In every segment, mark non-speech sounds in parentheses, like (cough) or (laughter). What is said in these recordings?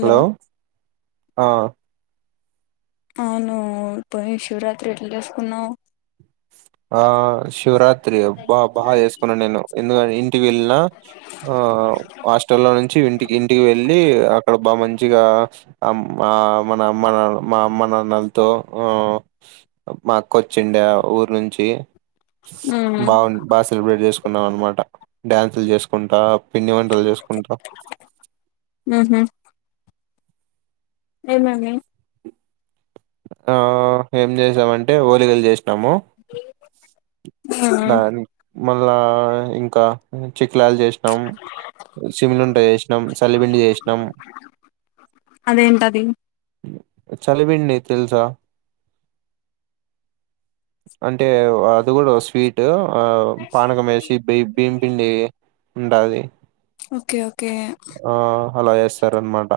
Hello ఆ అవును పోయిన శివరాత్రి ఎట్లా చేసుకునావ్? ఆ శివరాత్రి బా బాగా చేసుకున్నా నేను ఎందుకానీ, ఇంటికి వెళ్ళిన ఆ హాస్టల్లో నుంచి ఇంటికి ఇంటికి వెళ్ళి అక్కడ బాగా మంచిగా ఉమ్ బావ్ మన అమ్మ నాన్నలు మా అమ్మ నాన్నలతో ఆ మా అక్క ఓచిందా? ఊరు నుంచి మ్మ్ బాగుంది బాగా సెలబ్రేట్ చేసుకున్నాం అనమాట. డ్యాన్సులు చేసుకుంటా పిండి వంటలు చేసుకుంటా ఏమమి ఆ ఏం చేసామంటే ఓలిగాలు చేస్ నమో ఉహ్ ఉమ్ మళ్ళా ఇంకా ఉంచి (unintelligible) చేసినాం సున్నుంద చేసినాం సల్లిపిండి చేసినాం అదేంటది ఉమ్ చలివింది తెలుసా? అంటే అది కూడా వస్ వీటు ఆ పానకం వేసి బి బీంపిండి ఉండది ఓకే ఓకే ఆ అలా ఎస్తేర్ అనమాట.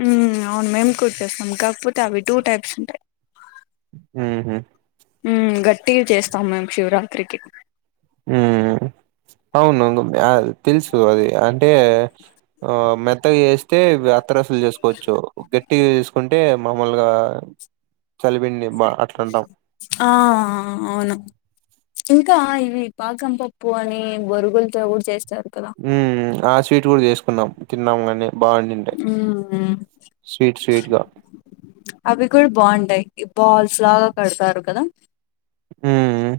ఉమ్ అవును మేము కూడా చేస్తాం కాకపోతే అవి టూ టైప్స్ ఉన్నాయ్ ఉహ్ ఉమ్ ఉమ్ గట్టిగా చేస్తాం మేము శివరాత్రికి. ఉమ్ అవును అది తెలుసు అది అన్ ఏ ఆ మెత్తగా చేస్ అయితే అత్ర ఫిల్ చేసుకోవచ్చు ఒకే టి తీసుకుంటే మామూలుగా చలిపిండి బా అట్లా అంటాం ఆ అవును ఇ క ఇవి పాకం పప్పు అని బొరుగులతో కూడా చేస్ ఉహ్ ఉమ్ ఆ స్వీట్ కూడా చేస్ (unintelligible) తినామా అని ఉహ్ ఉమ్ స్వీట్ స్వీట్ గా అవి కూడా బాగుంటాయ్ బల్స్ లాగా కడతారు కదా? ఉమ్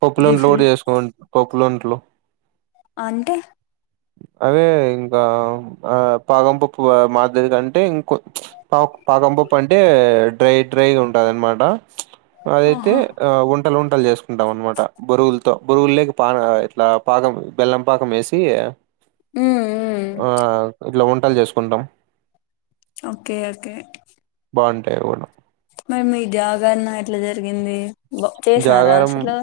పప్పులను లోడ్ డిఫరెంట్ చేసుకోంటాం కోక్లండ్లో అంటే అదే ఇంకా ఆ పాగం పప్పు మాదిరి కంటే ఇంకొ చుప్ పా పాగం పప్పు అంటే డ్రై డ్రైగా ఉంటది అనమాట చుప్ అదైతే ఆహా ఆ ఉన్ వంటలు చేసుకుంటాం అన్నమాట బొరువులతో బొరువులు లేక పా ఇట్లా పాకం బెల్లం పాకం వేసి మ్మ్ మ్మ్ ఆ ఇట్లా ఉంట పట్టలు చేసుకుంటాం (inaudible) ఓకే ఓకే బాగుంటాయి కూడా మరి మీ జాగరణ ఎట్లా జరిగింది చేసారా జాగారం అసలు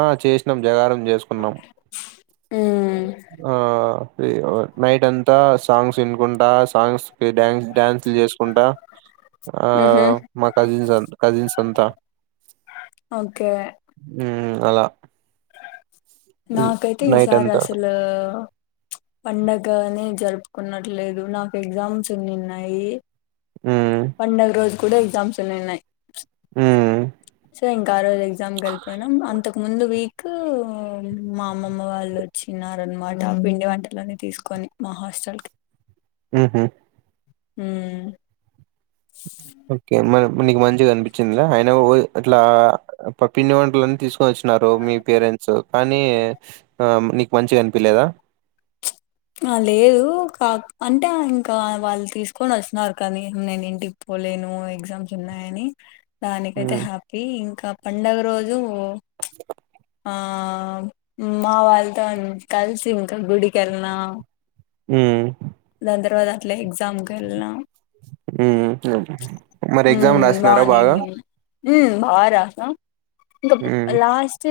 ఆ చేసినమ్ జాగారం చేసుకున్నాం ఉమ్ ఆ నైట్ అంతా సాంగ్స్ వినుకుంటా సాంగ్స్ కి డ్యాన్స్ డ్యాన్సులు చేసుకుంటా ఆ ఉహు మా కజిన్స్ కజిన్స్ అంతా ఓకే ఉమ్ అలా నాకైతే నైట్ ఈసారి అంతా అసలు చుప్ పండగ అనే జరుపుకున్నట్లేదు నాకు ఎగ్జామ్స్ ఎన్ని ఉన్నాయి ఉమ్ పండగ రోజు కూడా ఎగ్జామ్స్ ఉన్న ఉన్నాయి చుప్ (inaudible) ఉమ్ ఇంక ఆ రోజు ఎగ్జామ్ క్ వెళ్లిపోయినాం అంతకు ముందు వీక్ క్ మా అమ్మమ్మ వాళ్ళు వచ్చినార్ అన్నమాట పిండి వంటల్ అన్ని తీసుకొని మా హాస్టల్ కి ఉహు హుమ్ ఓకే మ్యామ్ నీకు మంచిగా అనిపించింద ఆయన ఇట్లా పిండి వంటలన్ని తీసుకొని వచ్చినారు మీ పేరెంట్స్ కానీ నీకు ఆ మంచిగా అనిపిలేదా ఆ లేదు కా అంటే ఇంకా వాళ్ళు తీసుకొని వస్తున్నారు కానీ నేను ఏంటి పోలేను ఎగ్జామ్స్ ఉన్నాయని దానికైతే ఉమ్ హ్యాపీ ఇంకా పండుగ రోజు ఆ మా వాళ్ళతో కలిసి ఇంకా గుడికెల్నా ఉమ్ దాన్ తర్వాత అట్ల ఎగ్జామ్ కన్నా ఉమ్ మరి ఎగ్జామ్ రాసినారా బాగా ఉమ్ బాగా రాసా ఇంకా ఉమ్ లాస్ట్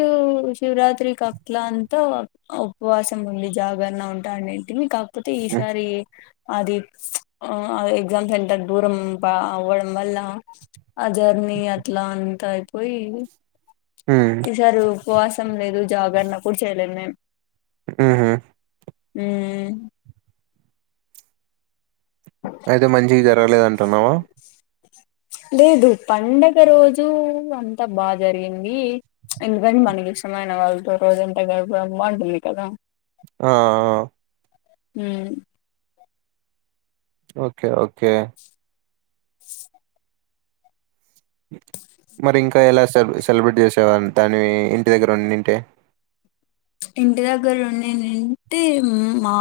శివరాత్రి కక్కల అంతా ఉపవాసం ఉండి జాగరణ ఉంటానేంటిని క పుటిస్ ఉమ్ అది ఎగ్జామ్ సెంటర్ దూరం అవ్వడం వల్ల ఆ జర్నీ అట్లా అంతా అయిపోయి ఉమ్, ఈసరు ఉపవాసం లేదు జాగరనప్పుడు చేయలేదు మేము ఆహా హ్మ్ అయితే మంచిగ జరగలేదు అంటున్నావా లేదు పండగ రోజు అంతా బాగా జరిగింది. ఎందుకంటే మనకి ఇష్టమైన వాళ్ళతో రోజంతా గడపడం బాగుంటుంది కదా! ఆ హ్మ్ ఉ ఓకే ఓకే మరి ఇంకా ఎలా సె సెలబ్రేట్ చేసేవారు దాని ఇంటి దగ్గర ఉండింటే ఇంటి దగ్గర ఉండింటే మా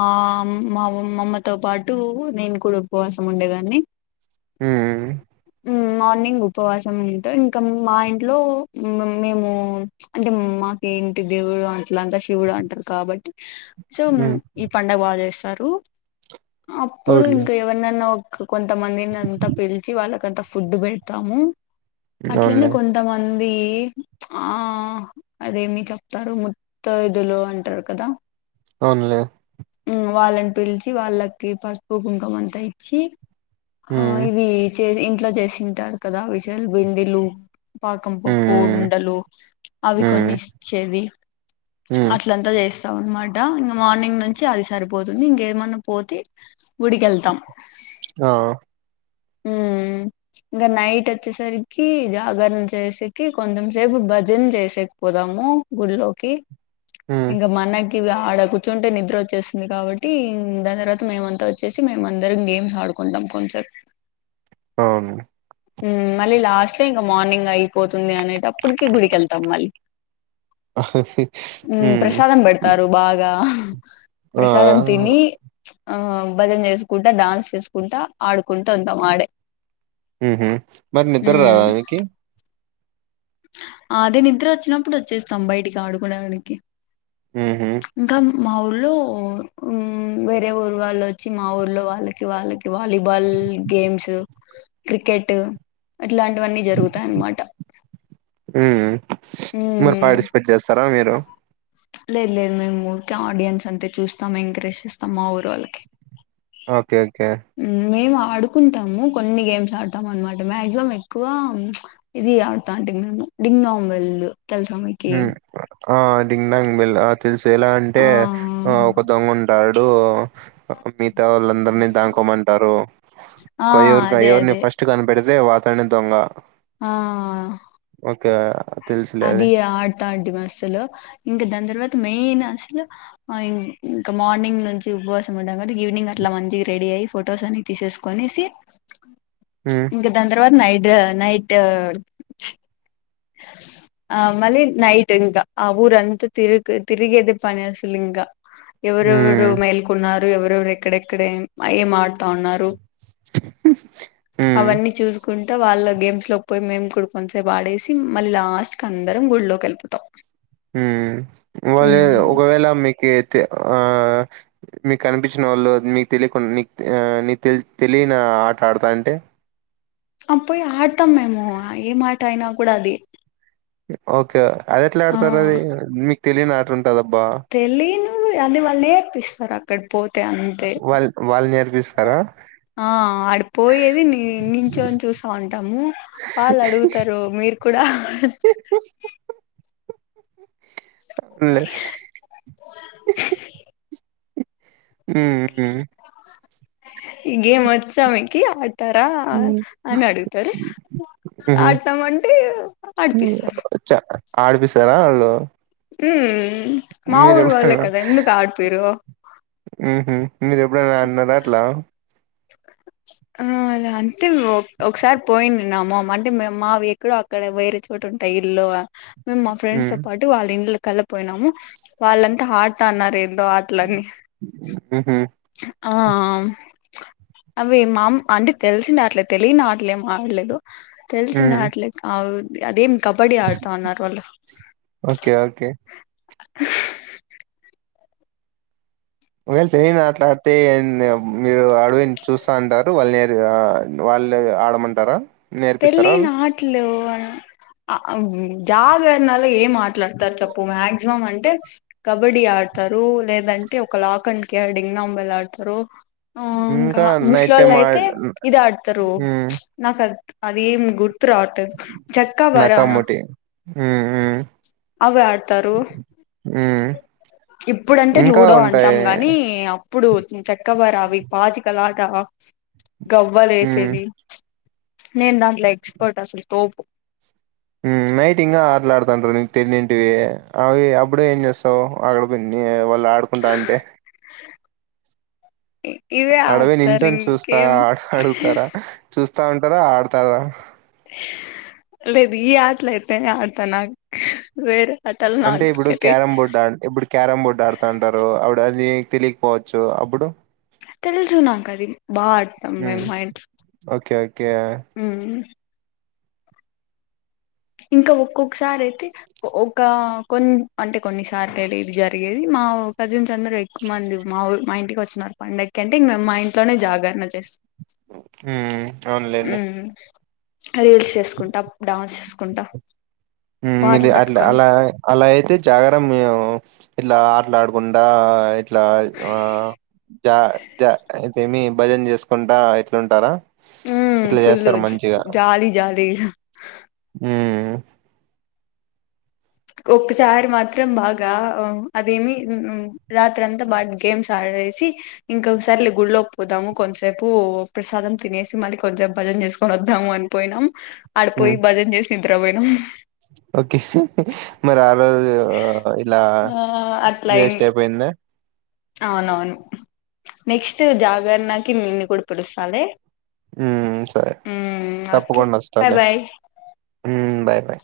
మామ్ అమ్మమ్మతో పాటు నేను కూడా ఉపవాసం ఉండేదాన్ని హు ఉ ఉమ్, మార్నింగ్ ఉపవాసం ఉంటే ఇంకా మా ఇంట్లో మేము అంటే మాక ఇంటి దేవుడు అ అట్లాంతా శివుడు అంటారు కాబట్టి సో ఉమ్ ఈ పండగ బాగా చేస్తారు రు అప్పుడు అవునులే ఇంకా ఎవరినన్నా కొంతమందిని అంతా పిలిచి వాళ్ళకంతా ఫుడ్ పెడతాము. అట్లనే అవునులే కొంతమంద్ దీ ఆ అదేమి చెప్తారు ము త ఇదులు అంటారు కదా అవునులే మ్మ్ వాళ్ళని పిలిచి వాళ్ళకి పసుపు, కుంకుమ అంతా ఇచ్చి ఆ హ్మ్ ఇది ఇంట్లో చేసింటారు కదా విస్ ల బిండిలు పాకం పప్పు హ్మ్ ఉండలు అవి కొన్ని హ్మ్ ఇచ్చేవి హ్మ్ అట్లంతా చేస్ అనమాట ఇంక మార్నింగ్ నుంచి అది సరిపోతుంది. ఇంకేమన్నా పోతే గుడికి వెళ్తాం. ఆ హుమ్ ఇంకా నైట్ వచ్చేసరికి జాగరణ చేసేకి, కొంచం సేపు భజన చేసేకిపోదాము గుళ్లోకి. హ్మ్. ఇంక మనక్ ఇగ ఆడ కూర్చుంటే నిద్ర వచ్చేస్తుంది. కాబట్టి దాని తర్వాత మేమంతా వచ్చేసి మేము అందరం గేమ్స్ ఆడుకుంటాం కొంచెం. అవును మళ్ళీ లాస్ట్ లో ఇంకా మార్నింగ్ అయిపోతుంది. అనేటప్పటికి గుడికి వెళ్తాం మళ్ళీ. హ్మ్. ప్రసాదం పెడతారు బాగా ఆ! ప్రసాదం తిని ఆ భజన చేసుకుంటా, డాన్స్ చేసుకుంటా ఆడుకుంటా ఉంటాం ఆడే ఏదీ మరి నిద్ర ఉమ్, రాదా నీకి అదే నిద్ర వచ్చినప్పుడు వచ్చేస్తాం బయటికి ఆడుకోడానికి హుహు. ఇంకా మా ఊర్లో వేరే ఊరు వాళ్ళు వచ్చి మా ఊర్లో వాళ్ళకి వాళ్ళకి వాలీబాల్ గేమ్స్, క్రికెట్ ఇట్లాంటివన్నీ జరుగుతాయి అన్నమాట మీరు మరి హ్మ్ పార్టిసిపేట్ చేస్తారా మీరు లేదు లేదు మేము ఊరికి ఆడియన్స్ అంతే చూస్తాం. ఎంకరేజ్ చేస్తాం మా ఊరు వాళ్ళకి ఓకే ఓకే ఉమ్, మేము ఆడుకుంటాము కొన్ని గేమ్స్ ఆడతాము అనమాట మాక్సిమం ఎక్కువ ఇది ఆడుతా అంటే మేము డింగ్ డాంగ్ బెల్ తెల్సా మీకి హ్మ్. ఆ డింగ్ డాంగ్ బెల్ తెలుసు ఎలా అంటే ఆ ఆ ఒక దొంగ ఉంట టాడు మిగతా వాళ్ళందరినీ దాంకోమంటారు. ఆ కొయ్యరు అదే కోయర్ని అదే ఫస్ట్ కనిపెడి తే అతనే దొంగ ఆ ఇకా అది ఆ డ్ తాంటిమి అసలు ఇంకా దాని తర్వాత మెయిన్ అసలు ఇంకా మార్నింగ్ నుంచి ఉపవాసం ఉన్నప్పటికీ ఈవినింగ్ అట్లా మంచిగా రెడీ అయి ఫొటోస్ అన్ని తీసేసుకొనేసి హ్మ్. ఇంక దాని తర్వాత నై ట్ నైట్ ఆ మళ్ళీ నైట్ ఇంక ఆ ఊరంతా తిరిగి తిరిగేది పని అసలు ఇంకా ఎవరెవరు హ్మ్. మేల్కొన్న ఎవరెరు ఎక్కడెక్కడ ఏం ఆడ్ తాన్నారు. హ్మ్. అవన్నీ చూసుకుంట వాళ్ళ గేమ్స్ లోకి పోయి మేము కూడా కొంసేపు ఆడేసి మళ్ళీ లాస్ట్ కి అందరం గుళ్ళోకి వెళ్ళిపోతాం మ్మ్ వాళ్ళ ఉహు. ఒకవేళ మీకి ఆ మీకు కనిపించిన వాళ్ళు నీకు తెలియకుండా నీకు నీకు తె తెలియని ఆట ఆడతానంటే అ పోయి ఆడతాం మేము ఏం ఆట అయినా అప్పుడు అది ఓకే అది ఎట్ల ఆ ఆడతారు అది మీకు తెలియని ఆట ఉంటదబ్బా తెలియను అది వాళ్ళు నేర్పిస్తారు అక్కడ పోతే అంతే అంతే వాళ్ళు వాళ్ళు నేర్పిస్తారా? ఆ ఆడిపోయేది ని నించోని చూసా ఉంటాము వాళ్ళు అడుగుతారు మీరు కూడా లే ఉ ఇ ఈ గేమ్ వచ్చామకి ఆడతారా హ్మ్. అని అడుగుతారు హ్మ్. హుహు. ఆడతాము అంటే ఆడిపిస్తారు చ ఆడిపిస్తారా వాళ్ళు హ్మ్. మా మీర ఊరు వాళ్ళే ఎప్పుడనా కదా ఎందుకు ఆడిపిరు ఉహు మీరు ఎప్పుడైనా ఆదినారా అట్లా అలా అంటే ఒకసారి పోయి నిన్నాము అంటే మావి ఎక్కడో అక్కడ వేరే చోటు ఉంటాయి ఇల్లు మేము మా ఫ్రెండ్స్ తో హ్మ్. పాటు వాళ్ళ ఇండ్ల కళ్లపోయినాము వాళ్ళంతా హట్ అన్నారు ఎందో ఆట్లాని హుహు. ఆ అవి మామ్ అంటే తెలిసిన ఆటలే తెలియని ఆటలేం ఆడలేదు తెల్సిన హ్మ్. ఆటలే అవి అదేం కబడ్డీ ఆడుతనారు వాళ్ళు ఓకే. ఓకే. ఒకవేళ తెలియని ఆటలు ఆడితే మీరు అడువి చూస్తా అంటారు వాళ్ళు నేరుగా వాళ్ళు ఆడమంటారా నేర్పిస్తారా పెళ్లి వాళ్ళు నాట్లు అ జాగరణలో ఏం మాట్లాడతారు చెప్పు మాక్సిమం అంటే కబడ్డీ ఆడతారు లేదంటే ఒక లాక్ అండ్ కేర్ డింగ్నాంబలు ఆడతారు ఇంకా నైట్ ముసలోళ్ళు టైమ్ ఆ అయితే ఇది ఆడతారు హ్మ్. నా కది అదెం గు గుర్తు రావట్లేదు చెక్క బరాన ఉ అవి ఆడతారు హ్మ్. ఇప్పుడంటే ఇంకా లూడో అంటాం ఉంటాయి. గానీ ఇప్పుడు చక్కవరా అవి పాచికల కావచ్చు హ్మ్. గవ్వలేసేది నేను దాంట్ల ఎక్స్పర్ట్ అసలు తోపు నైట్ ఇంగా ఆటలు ఆడుతంటరు నీకు తెన్నింటివి అవి అప్పుడు ఏం చేస్తావు అక్కడ కొన్ని వాళ్ళు ఆడుకుంటా అంటే ఇవే అడవోయి ఆడతారు నిలుచొని చూస్తా ఇంకేం ఆట అడుగుతారా చూస్తా ఉంటారా ఆడతారా లేదు ఈ ఆటలు అయితే ఆడతా నాకు వేరే ఆటలు అంటే నాకు ఇప్పుడు తెలీదు క్యారం బోర్డు ఆ ఇప్పుడు క్యారం బోర్డు ఆడుతాంటారు అప్పుడు అది తెలికపోవచ్చు అప్పుడు తెలుసు నాకు అది బాగా అడతాం మేము హ్మ్. మా ఇంట్లో ఓకే. ఓకే. హు ఇంకా ఒక్కొక్కసారి అయితే ఒక కొన్ అంటే కొన్నిసర్టడే జరిగేది మా కజిన్స్ అందరు ఎక్కువ మంది మా ఊ మా ఇంటికి వచ్చన్నారు పండగకి అంటే ఇంగ మా ఇంట్లోనే జాగరణ చేస్త హు అవునులేండి ఉమ్ రీల్స్ చేసుకుంటా డాన్స్ చేసు కుంటా హు మీది అట్లా అలా అలా అయితే జాగర మామ్ ఇట్లా ఆడుకుంటా ఇట్లా ఆ జ జ ఇది మి భజన చేసుకుంటా ఇట్లుంటారా హు ఇట్లా ఫుల్ చేస్తారు జాలి జాలి హు ఒక్కసారి మాత్రం బాగా అదేమి రాత్రి అంతా బా గేమ్స్ ఆడేసి ఇంకొకసారి గుళలోకి పోదాము కొంతసేపు ప్రసాదం తినేసి మళ్ళీ కొంతసేపు భజన చేసుకొని వద్దాము అని పోయినాం ఆడపోయి హ్మ్. బజన్ చేస్ నిద్ర పోయినం ఓకే మరి ఆ ఆ ఇలా ఆ అట్లా వేస్ట్ అయింది అయిపోయింద అవునవును నెక్స్ట్ జాగరణకి నిేన్ని కూడా పిలుస్తాలే హు సరే ఉమ్, ఓకే తప్పుకుండా వస్తా బాయ్ లే బాయ్ హు బాయ్ బాయ్